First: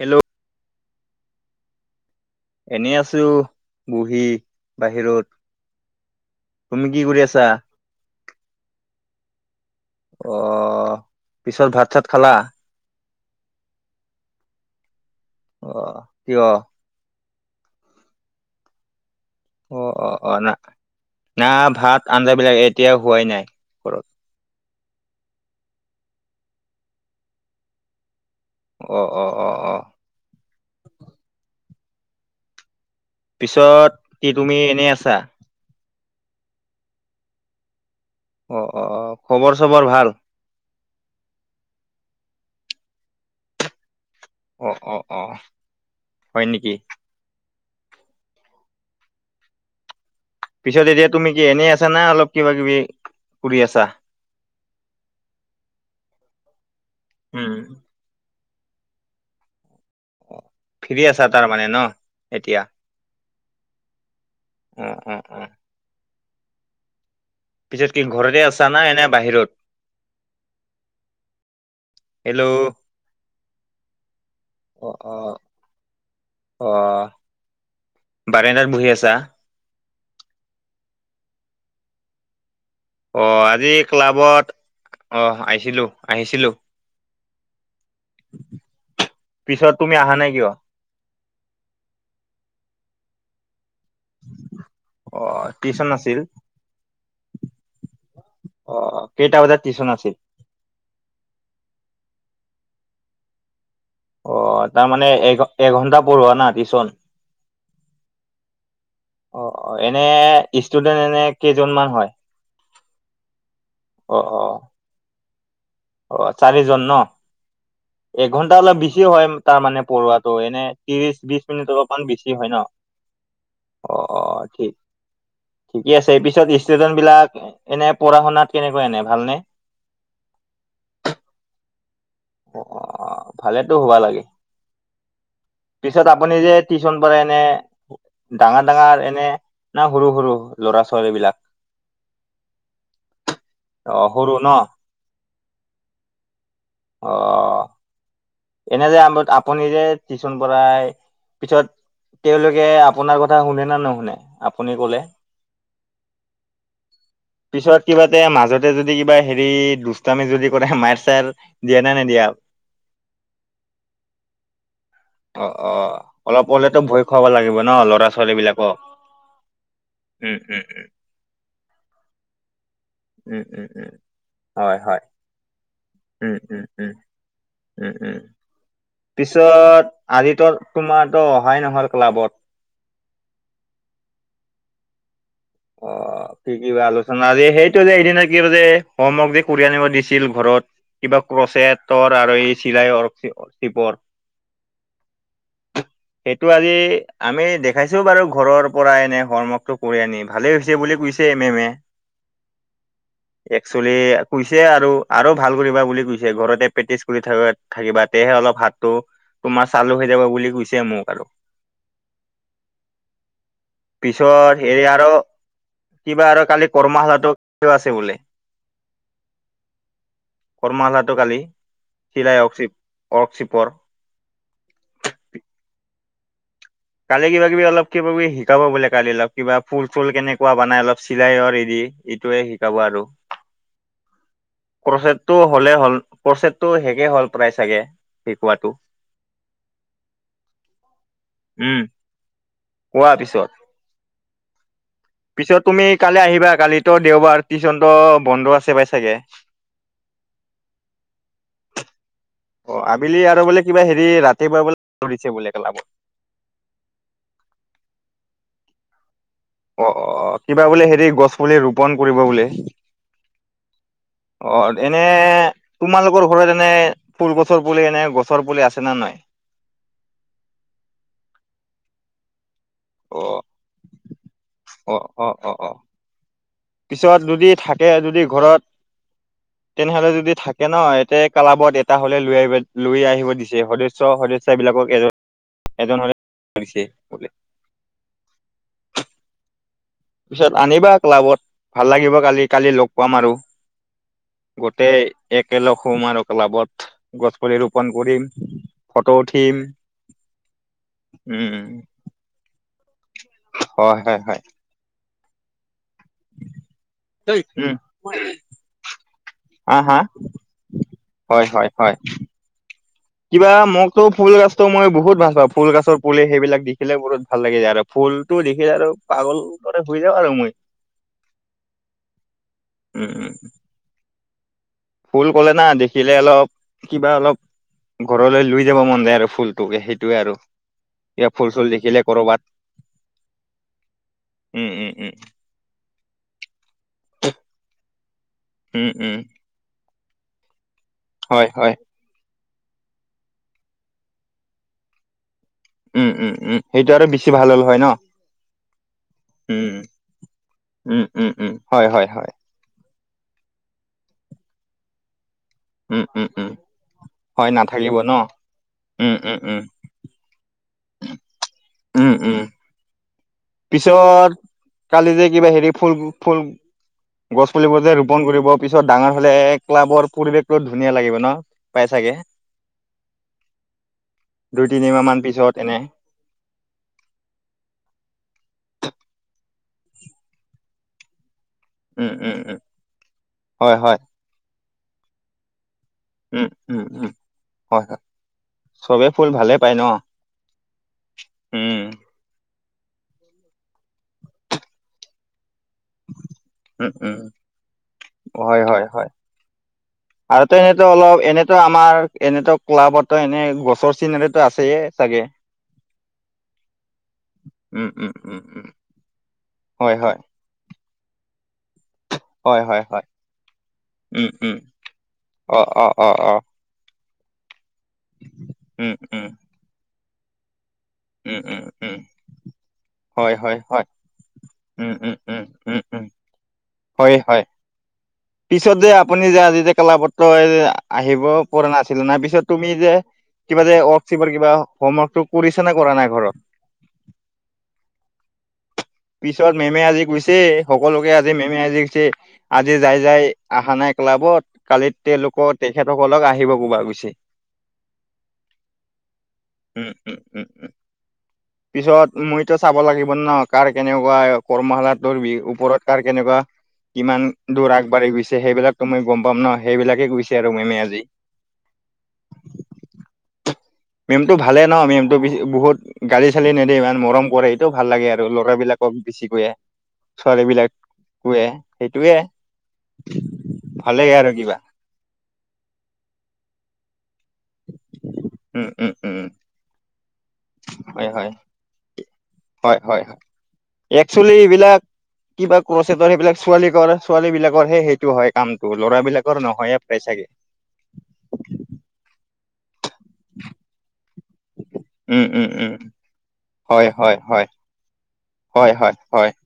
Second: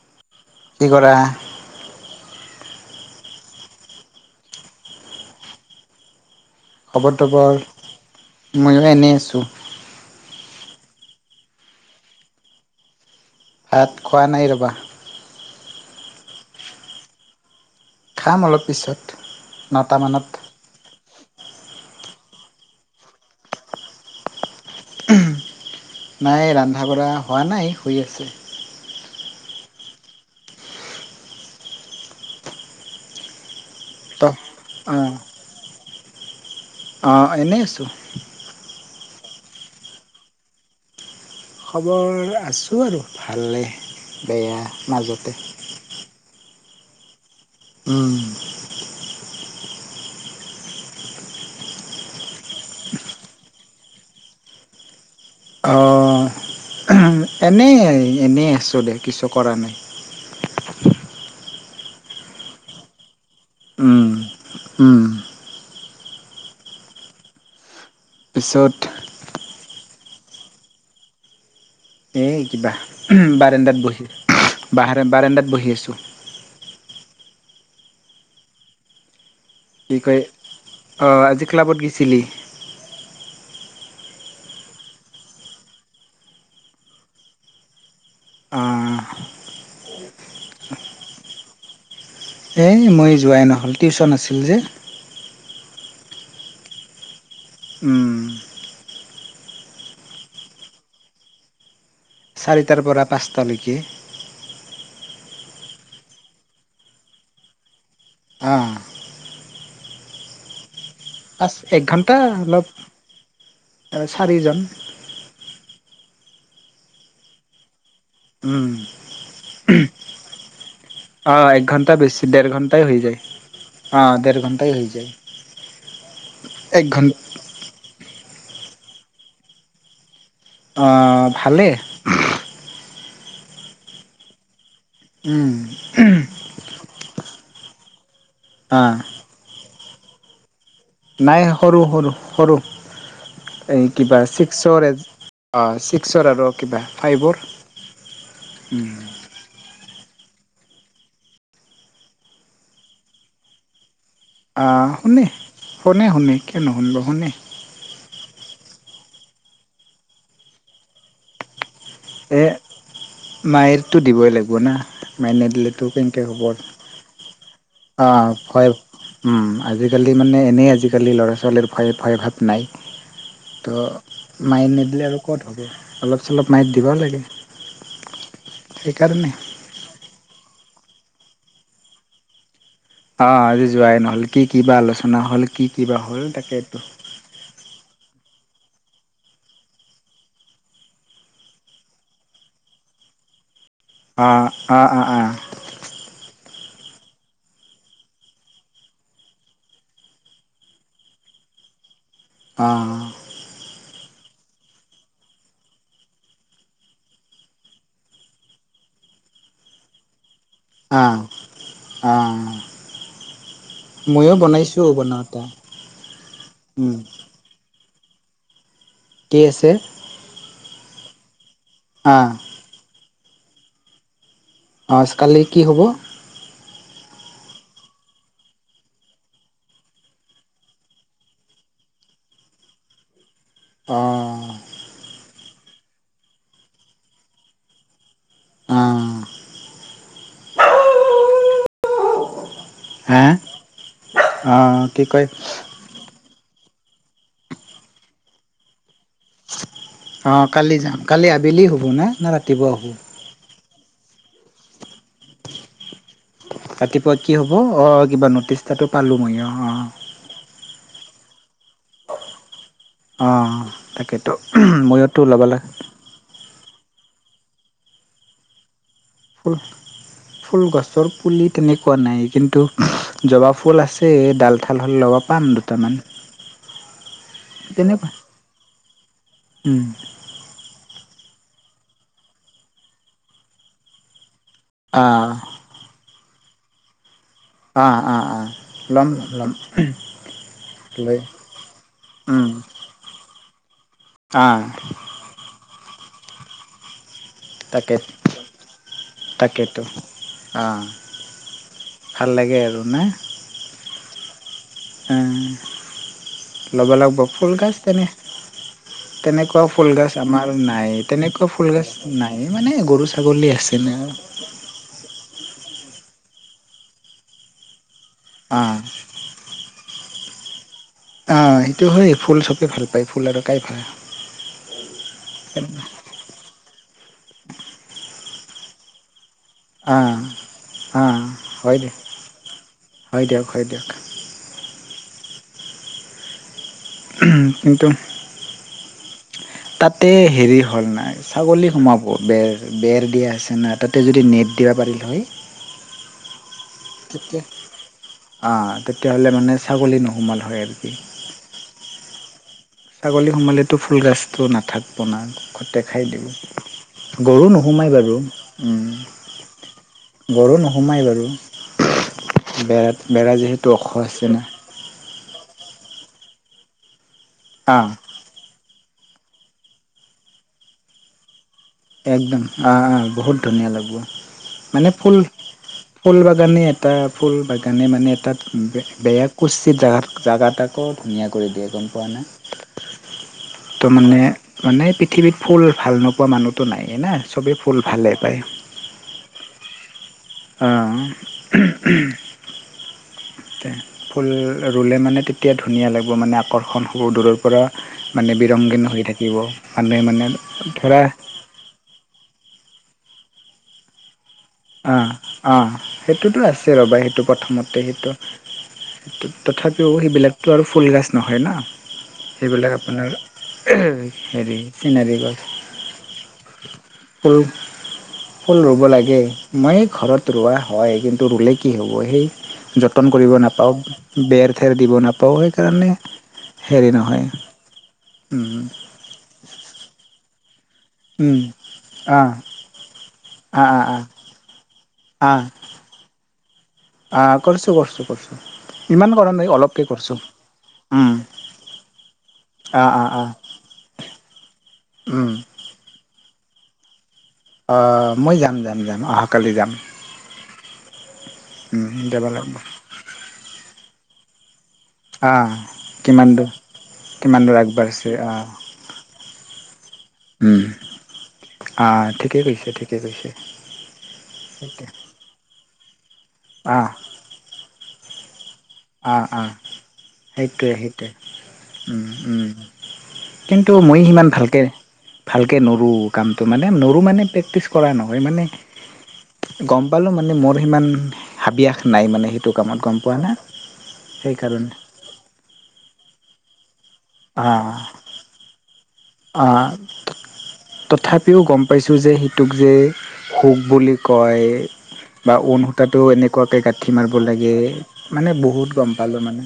Hello কি কৰা। এনেই আছো বহি বাহিৰত। তুমি কি কৰি আছা খবৰদবৰ ময়ো এনেই আছো। অ, পিছত ভাত চাত খালা। হাত খোৱা নাই ৰবা। অহ, কিয়? খাম অলপ পিছত। অ- অ- নটামানত অ, না - না ভাত আঞ্জ বিলাক এতিয়া হোৱাই নাই ঘৰত। নাই ৰন্ধা বঢ়া হোৱা নাই হৈ আছে। অ- অ- অ- অ। পিছত ত কি তুমি এনেই আছা। অ' এনেই আছোঁ। অ' অ' অ' খবৰ চবৰ ভাল? খবৰ আছোঁ আৰু ভালে বেয়া অ অ অ মাজতে। হয় নেকি উম। পিছত এতিয়া তুমি কি এনেই আছা না অলপ কিবা কিবি কৰি আছা? অ'। উম এনেই এনেই আছো দে কিছু কৰা নাই। ফ্ৰী আছা তাৰমানে ন এতিয়া? উম অ উম। অ অ পিছত কি ঘৰতে আছা পিছত না এনে বাহিৰত? এই হেল্ল' কিবা বাৰাণ্ডাত বহি অ অ বাহাৰত বাৰাণ্ডাত বহি আছোঁ। অ'। বাৰেণ্ডাত বহি আছা। কি কয় অ' আজি ক্লাবত গৈছিলি। অ' আজি ক্লাবত অ' আহিছিলোঁ আহিছিলোঁ। অ'। পিছত তুমি আহা নাই কিয়। এই মই যোৱাই নহ'ল টিউচন আছিল যে। অ টিউচন আছিল। উম। অ কেইটা বজাত টিউচন আছিল? চাৰিটাৰ পৰা পাঁচটালৈকে। অ' তাৰমানে এঘ এঘণ্টা পঢ়োৱা না টিচন? অ'। অ' অ' এনে ইছ ষ্টুডেন্ট এনে পাঁচ এক কেইজনমান হয়? ঘণ্টা অলপ অ' চাৰিজন। অ'। অ' চাৰিজন ন। একঘণ্টা উম। অলপ বেছি হয় তাৰমানে পঢ়োৱাটো এনে ত্ৰিছ বিশ অ', এক মিনিট ঘণ্টা অলপমান বেছি ডেৰ হয় ন? ঘণ্টাই হৈ যায়। অ' ডেৰ অ' ঘণ্টাই ঠিক হৈ যায়। ঠিকে আছে। পিছত এক ষ্টুডেন্ট ঘণ্ট বিলাক এনে পঢ়া শুনাত কেনেকোৱা এনে ভাল নে? অ' ভালেই। অ' অ' ভালেতো হবা লাগে। উম। পিছত আপুনি যে টিউচন পঢ়াই এনে ডাঙৰ অ', ডাঙৰ এনে না সৰু সৰু? ল'ৰা ছোৱালী বিলাক নাই সৰু সৰু সৰু। এই অ', কিবা সৰু ন ছিক্সৰ অ' ছিক্সৰ আৰু কিবা ফাইভৰ। অ', এনে যে আ আপুনি যে টিউচন পঢ়াই পিছত তেওঁলোকে আপোনাৰ কথা শুনে নে নুশুনে আপুনি অ', কলে? শুনে। শুনে শুনে কিয় নুশুনিব শুনে। পিছত কিবাতে মাজতে যদি যদি কিবা হেৰি দুষ্টামি যদি কৰে মাৰ চাৰ দিয়া নাই নিদিয়া। এ মায়েৰটো দিবই লাগিব না। মাই অ' নিদিলেতো অ' কেনেকে অলপ হ'ব। হলেতো ভয় খুৱাব লাগিব ন ল'ৰা ছো অ' ভয় ছোৱালীবিলাকক। উম আজিকালি মানে এনেই আজিকালি ল'ৰা ছোৱালীৰ ভয় ভয় ভাৱ নাই। উম, উম, উম, ত' মাৰি হয়, হয়, নিদিলে আৰু ক'ত হ'ব অলপ উম, চলপ উম, মাৰি দিব উম, লাগে। উম উম সেইকাৰণে পিছত আৰিতৰ তোমাৰতো অহাই নহল ক্লাবত। অ' আজি যোৱাই নহল কি কি বা আলোচনা হ'ল? কি কিবা হ'ল অ' কি কি তাকেইতো বা আলোচনা আই আজি সেইটো যে এইদিনা দিছিল যে হোমৱৰ্ক যে কৰি আনিব দিছিল ঘৰত কিবা ক্ৰচেটৰ আৰু এই চিলাইঅৰ সেইবোৰ। অ' অ' অ' অ' সেইটো আজি আমি দেখাইছো বাৰু ঘৰৰ পৰা এনে হৰ্মৱৰ্ক টো কৰি আনি। ভালেই হৈছে বুলি কৈছে এম এম এ অ' একচেলি কৈছে আৰু আৰু ভাল কৰিবা বুলি কৈছে ঘৰতে প্ৰেক্টিচ কৰি থ থাকিবা তেয়হে অলপ হাতটো তোমাৰ চালু হৈ যাব বুলি গুইছে মোক আৰু অ' অ' ময়ো পিছত হৰি বনাইছোঁ আৰু বনাওঁতে কিবা আৰু কালি উম, কৰ্মশালাো আছে বোলে কে আছ এ কৰ্মশালাটো কালি শিলাই ৱৰ্কশিপৰ আজ কালি কি হ'ব কালি কিবা কিবি অলপ কিবা কিবি শিকাব বোলে কালি অলপ কিবা ফুল চুল কেনেকুৱা বনাই অলপ চিলাইৰ এৰি এইটোয়ে শিকাব আৰু অ টো হ'লেই হ'ল প্ৰচছটো শেষেই হ'ল প্ৰায় চাগে শিকোৱাতটো অ' উম কোৱা হা পিছত অ' কি কয় পিছত তুমি কালি আহিবা কালি ত দেওবাৰ তিজনত বন্ধু আছে পাই চাগে অঁ কালি যাম কালি আবেলি হ'ব ন না ৰাতিপুৱা অ হ'ব আবেলি আৰু বোলে কিবা হেৰি ৰাতিপুৱ বলে ধৰিছে বোলে কলাবত ৰাতিপুৱা কি হব অ কিবা নটিছ এটাটো পালো মই অ অ - অ কিবা বোলে হেৰি গছ পুলি ৰোপন কৰিব বোলে। অ, অ তাকেতো এনে ময়োতো ওলাব লাগে তোমালোকৰ ঘৰত এনে ফুল গছৰ পুলি এনে গছৰ পুলি আছে নে নাই। ফুল- ফুল গছৰ পুলি তেনেকুৱা নাই কিন্তু অ জবা ফুল আছে ডালঠাল অ হ'ল লগব অ অ পাম অ দুটামান। পিছত যদি থাকে তেনেকুৱা যদি ঘৰত তেনেহলে যদি থাকে ন ক্লাবত এটা হলে লৈ আহ লৈ আহিব দিছে সদস্য - সদস্য ইচা বিলাকক এজন আহ এজনছে বোলে অ- অ - অ, লম - লম। পিছত আনিবা লৈ ক্লাবত ভাল লাগিব কালি - কালি লগ পাম আৰু। আহ গোটেই একেলগ সোম আৰু ক্লাবত গছ পুলি ৰোপন তাকে কৰিম। ফটো উঠিম তাকেতো আহ উম, ভাল লাগে আৰু না হয় - হয় - হয়। লব লাগিব হয় ফুল উম গছ তেনে তেনেকুৱা হা ফুল হা গছ আমাৰ নাই তেনেকুৱা হয় হয় হয় ফুলগছ নাই মানে গৰু ছাগলী কিবা আছে ন মোকতো ফুল গছটো মই বহুত ভাল পাও ফুল গছৰ পুলি সেইবিলাক দেখিলে বহুত ভাল লাগে যায় আৰু। ফুলটো অ দেখিল আৰু পাগল দৰে শুই যাব আৰু মই। অ, সেইটো হয় ফুল চবে ভাল পায় ফুল উম আৰুকাই ভাল ফুল কলে না দেখিলে অলপ কিবা অলপ ঘৰলৈ লৈ যাব মন যায় আৰু ফুল অ সেইটোয়ে আৰু অ এ ফুল চুল হয় দিয়ক দেখিলে কৰবাত। হয় দিয়ক - হয় দিয়ক। উম উম উম কিন্তু উম উম তাতে হেৰি হ'ল নাই হয় ছাগলী হয় সোমাব বেৰ বেৰ দিয়া আছে না তাতে যদি নেট দিবা পাৰিল হয়। উম - উম - উম সেইটো আৰু বেছি তেতিয়া ভাল হ'ল হয় ন। অ তেতিয়াহ'লে মানে উম ছাগলী নোসোমাল হয় আৰু কি - উম - উম - উম, হয় - হয় - হয়। ছাগলী সোমালেতো ফুলগছটো নাথাকিব নখতে খাই উম উম দিও। উম গৰু হয় নোসোমাই নাথাকিব ন বাৰু উম উম উম গৰু উম, সোমাই বাৰু উম উম বেৰা যিহেতু ওখ আছে পিছত না কালি যে কিবা হেৰি ফুল ফুল গছ আ পুলিবোৰতে ৰোপন কৰিব পিছত ডাঙৰ হ'লে ক্লাবৰ পৰিৱেশটো ধুনীয়া লাগিব ন। পাই চাগে একদম অ - অ বহুত ধুনীয়া লাগিব দুই মানে তিনিমাহ ফুল মান পিছত এনে ফুল বাগানে এটা - ফুল বাগানে মানে এটাত বেয়াগ কচিত জাগাত - জাগাত তাক ধুনীয়া কৰি দিয়ে গম পোৱা উম নাই উম উম হয় তো হয় মানে মানে পৃথিৱীত ফুল ভাল নোপোৱা উম মানুহটো উম নাইেই ন উম চবেই ফুল হয় হয় ভালেই পায়। চবে ফুল ভালে পায় ন অহ উম ', ফুল ৰুলে মানে তেতিয়া ধুনীয়া লাগিব মানে আকৰ্ষণ উম হ'ব উম দূৰৰ পৰা মানে বিৰংগীন হৈ থাকিব মানুহে মানে ততে এনেতো ধৰা অলপ এনেতো আমাৰ এনেত ক্লাবত এনে গছৰ চিন এনে অ-অ সেইটোতো আছে ৰ'বা সেইটো প্ৰথমতে উম সেইটো উম উম উম তথাপিও হয় হয় সেইবিলাকতো আৰু ফুলগছ নহয় না হয় সেইবিলাক হয় হয় আপোনাৰ উম উম হেৰি চিনাৰি গছ। অ অ অ অ ফুল - ফুল ৰুব উম লাগে উম মই ঘৰত ৰুৱা। হয় কিন্তু উম ৰুলে উম কি হ'ব উম সেই যতন কৰিব হয় হয় হয় নাপাও বেৰ ঠেৰ উম দিব উম নাপাও উম উম সেইকাৰণে উম হেৰি হয় নহয়। হয় উম, পিছত যে আপুনি যে আজিয়া কেলাপত্ৰ আহিব উম, পৰা নাছিলো নাৰ অ', পিছত তুমি যে আ কিবা যে আ ৱৰ্ক আ চিপাৰ কিবা হোমৱৰ্কটো কৰিছে নে কৰা নাই ঘৰত। অ' কৰছো-কৰছো-কৰছো। পিছত মেমে আজি কৈছে সকলোকে উম, আজি মেমে আজি কৈছে আজি, আ আ যাই-যাই আ আহা নাই ক্লাবত কালি উম। তেওঁলোকৰ তেখেতসকলক আহিব কোবা কৈছে। মই যাম-যাম-যাম অহা কালি যাম। উম উম উম উম উম পিছত যাব মইতো লাগিব চাব লাগিব ন কাৰ কেনেকুৱা কৰ্মশালাটোৰ বি আহ ওপৰত কাৰ কিমান কেনেকুৱা, দূৰ কিমান দূৰ আগবাঢ়ি গৈছে সেইবিলাকো মই গম পাম নাই। উম, আহ ঠিকেই কৈছে, ঠিকেই কৈছে, মেমতটো ভালে ন সেইটোৱে মেমতটো বহুত গালি চালি নেদে আহ ইমান মৰম কৰে সেইটো ভাল লাগে আৰু ল'ৰা বিলাক বেছি আহ কয়ে আহ ছোৱালী বিলাক সেইটোৱে সেইটোৱে কৱে উম সেইটয়ে উম কিন্তু মই সিমান ভালকে-ভালকে নৰোঁ কামটো মানে ময়ো মানে প্ৰেক্টিছ কৰা নহয় উম উম উম মানে গম পালো মানে মোৰ সিমান হয় হয় হাবিয়াস নাই মানে সেইটো কামত গম পোৱা না। একসুৱেলি সেইকাৰণে এইবিলাক কিবা কচটৰ সেইবিলাক ছোৱালী কৰে। ছোৱালী বিলাকৰ অ' হে সেইটো হয় কামটো। ল'ৰাবিলাকৰ নহয়ে প্ৰায় চাগে তথাপিও গম পাইছোঁ যে সিটোক যে সুখ বুলি কয়। উম বা উম উন উম সূতাটো এনেকুৱাকে হয় গাঁঠি মাৰিব হয় হয় লাগে মানে বহুত হয় গম হয় পালো হয় মানে।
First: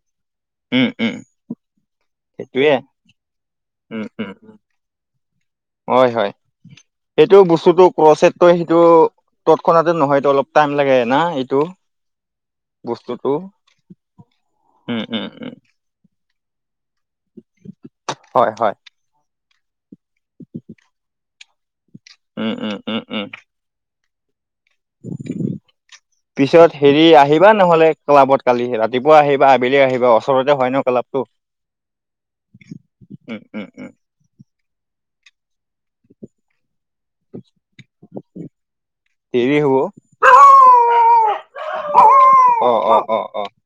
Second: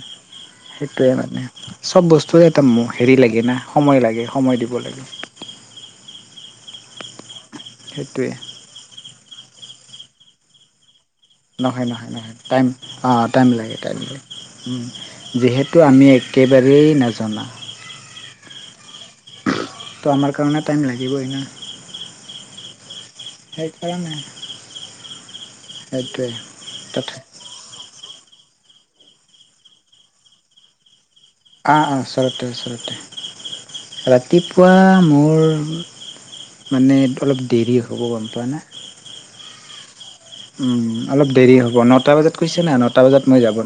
উম সেইটোয়ে উম মানে চব বস্তুৱে এটা সেইটোয়ে হেৰি লাগে না সময় লাগে সময় দিব লাগে। হয়-হয় সেইটো বস্তুতো সেইটোৱে ক্ৰচেতই সেইটো তৎক্ষণা নহয়। অলপ টাইম লাগে। না এইটো নহয়-নহয়-নহয় টাইম বস্তুটো লাগে, টাইম লাগে, উম যিহেতু আমি একেবাৰে এই নাজনা। হয়, হয়। তো আমাৰ কাৰণে টাইম লাগিবই না। উম-উম-উম-উম, সেইকাৰণে সেইটোৱে পিছত হেৰি তথা আহিবা নহলে ক্লাবত। কালি ৰাতিপুৱা আহিবা আবেলি আহিবা ওচৰতে হয় নহয় ক্লাব। অ-অ, ওচৰতে ওচৰতে উম, উম, উম। ৰাতিপুৱা মোৰ ৰ মানে অলপ দেৰি হ'ব গম পোৱা নাই। দেৰি হ'ব। অলপ দেৰি হ'ব নটা বজাত কৈছে না অ', অ', নটা অ', বজাত মই অ'। যাব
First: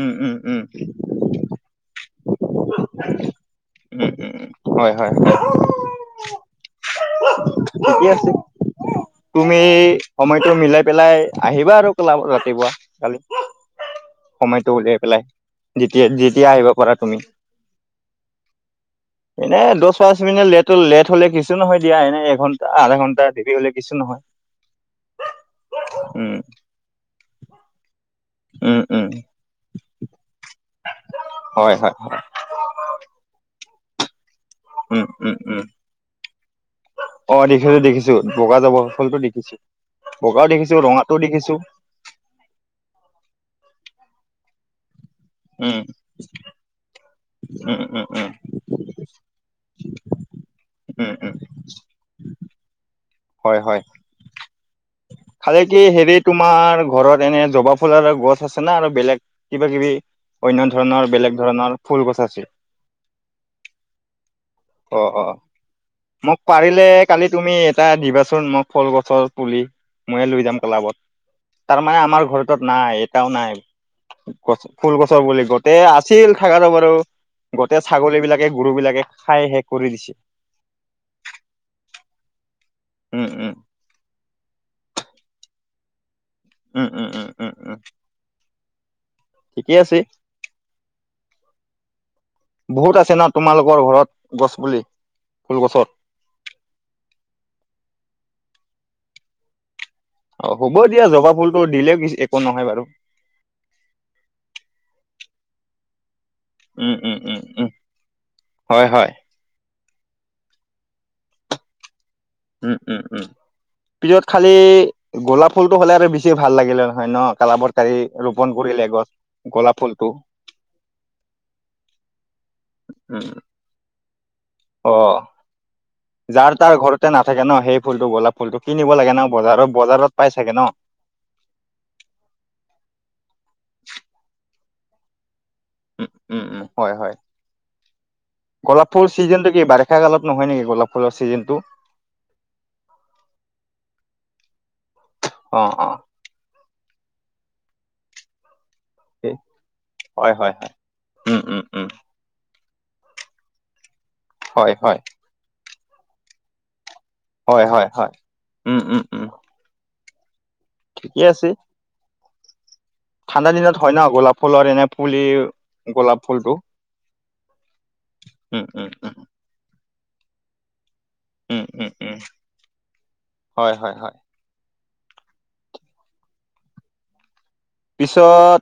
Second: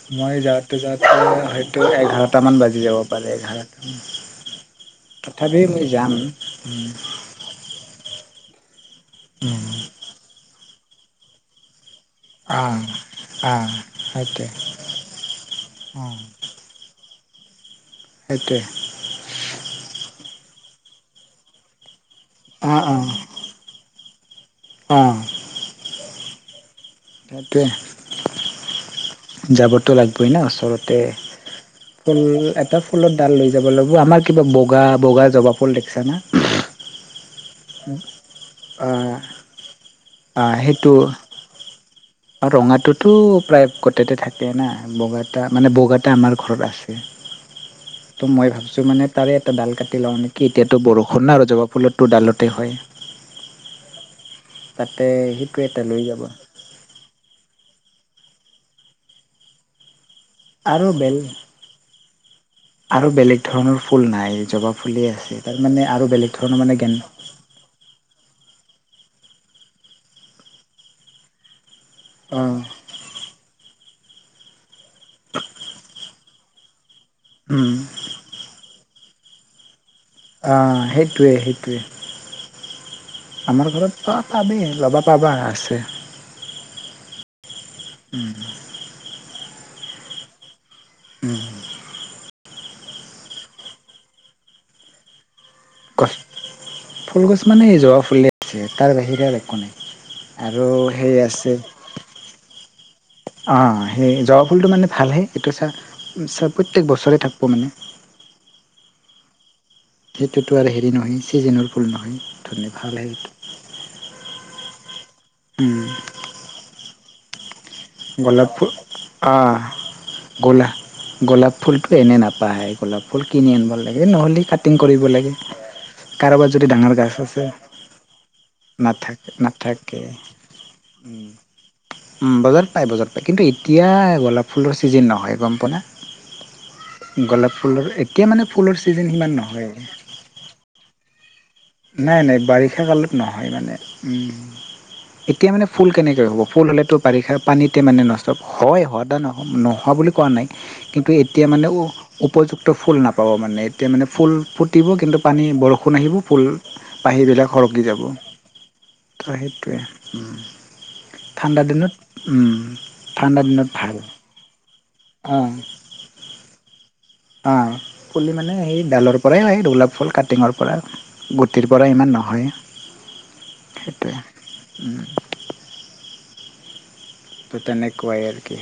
উম, উম, মই উম, যাওঁতে যাওতে হয়টো এঘৰা ছটামান বাজি যাব পাৰে উম, উম। হয়, হয়, এঘাৰটামান হয়। তথাপি মই যাম। উম, থিকেই আছে তুমি সময়টো মিলাই পেলাই আহিবা আৰু। ক্লাবত ৰাতিপুৱা অঁ কালি। অঁ সেইটোৱে সময়তটো উলিয়াই পেলাই অঁ যেতিয়া-যেতিয়া আহিব পাৰা তুমি। সেইটোৱে এনে দচ, পাঁচ মিনিট লেট-লেট হ'লে কিছু নহয় দিয়া এনে এঘন্টা আধা ঘণ্টা দেৰি হলে কিছু নহয়। অ', উম-উম-উম, যাবতো লাগিবই না ওচৰতে হয়, হয়, হয়, ফুল এটা ফুলত ডাল লৈ যাব লাগিব আমাক কিবা উম, বগা-বগা উম, জবা উম। ফুল দেখছা না। দেখিছো বগা জাবৰ অঁ ফলটো দেখিছো অঁ বগাও দেখিছো সেইটো ৰঙাটোও দেখিছো। আৰু ৰঙাটোতো প্ৰায় গোতেটো থাকে। না বগাটা মানে উম, বগাটা আমাৰ ঘৰত আছে। উম, উম, উম, ত' মই ভাবছো মানে তাৰে এটা ডাল কাটি লও নেকি এতিয়াতো উম, বৰষুণ না আৰু জবা ফুলত তোৰ ডালত। তে হয়। হয়-হয়। তাতে সেইটো খালে কি এটা লৈ হেৰি যাব তোমাৰ ঘৰত এনে জবা ফুলাৰ গছ আছে না আৰু বেলেগ কিবা কিবি অন্য আৰু ধৰণৰ বেল বেলেগ ধৰণৰ ফুল গছ আছে আৰু বেলেগ ধৰণৰ ফুল নাই জবা অ ফুলেই অ আছে তাৰমানে আৰু বেলেগ মোক ধৰণৰ মানে পাৰিলে জ্ঞান কালি তুমি এটা দিবাচোন মই ফল কৰ ওচৰত পুলি ময়ে লৈ যাম ক্লাবত তাৰমানে আমাৰ অ' ঘৰৰতত নাই এটাও নাই গছ ফুল গছৰ বুলি গোটেই আছিল খাগা বাৰু উম। গোটেই ছাগলী বিলাকে গৰু বিলাকে খাই শেষ কৰি দিছে অ সেইটোৱে সেইটোৱে উম উম আমাৰ ঘৰত ত পাবি ল'বা পাবা আছে উম উম উম উম উম উম ঠিকেই আছে উম বহুত আছে ন তোমালোকৰ ঘৰত গছপুলি গছ ফুল গছ মানে জোৱাা ফুলে আছে তাৰ বাহিৰে আৰু একো নাই অ আৰু হ'ব দিয়া সেই জবা আছে ফুলতটো দিলে একো নহয় বাৰু অঁ সেই জোৱা ফুলটো মানে ভালহে এইটো চা প্ৰত্যেক উম উম বছৰে উম থাকিব উম মানে হয় হয় সেইটোতো আৰু হেৰি নহয় ছিজেনৰ ফুল নহয় ধুনীয়া উম ভাল উম হে উম সেইটো পিছত খালি গোলাপ ফুলটো উম, হ'লে আৰু বেছি ভাল লাগিলে নহয় ন কালাবৰ কাৰি গোলাপ ৰোপন ফুল কৰিলে গছ অঁ গোলাপ ফুলটো গোলা গোলাপ ফুলটো এনেই নাপাহে গোলাপ ফুল উম কিনি আনিব লাগে নহলে কাটিং অ কৰিব লাগে কাৰোবাৰ যাৰ যদি তাৰ ডাঙৰ ঘৰতে গছ নাথাকে আছে ন সেই ফুলটো গোলাপ ফুলটো কিনিব লাগে নাথাক ন বজাৰত নাথাক অে বজাৰত পাই চাগে ন বজাৰ পায় বজাৰ পায় কিন্তু এতিয়া গলাপ ফুলৰ ছিজিন নহয় আপনা উম, উম, উম, হয়, হয়। গোলাপ ফুলৰ এতিয়া মানে ফুলৰ ছিজন সিমান নহয় গলাপ ফুলৰ চিজন টো নাই নাই বাৰিষা কালত নহয় মানে এতিয়া মানে অ', ফুল অ', কেনেকৈ হ'ব ফুল হ'লেতো বাৰিষা পানীতে মানে নষ্ট হয় হোৱাদা এই, নহ নোহোৱা বুলি কোৱা হয়, নাই হয়, হয়। কিন্তু উম, এতিয়া উম, মানে উম, উপযুক্ত তো ফুল নাপাব মানে এতিয়া মানে ফুল হয়, ফুটিব হয়, কিন্তু পানী বৰষুণ আহিব ফুল পাহীবিলাক হয়, সৰকি হয়, যাব হয়। উম, উম, উম, তো সেইটোৱে ঠিকে আছে। ঠাণ্ডাাদিনত ঠাণ্ডা দিনত হয় ন গোলাপ ফুলৰ এনে পুলি গোলাপ ফুলটো অ পুলি মানে উম, সেই উম, উম, ডালৰ পৰাই আহ োলাপ ফুল কাটিঙৰ পৰা উম, গুটিৰ পৰা উম, উম, ইমান নহয় হয়, হয়, সেইটোৱে হয়। উম ত পিছত তেনেেক্ট ায়াৰ কি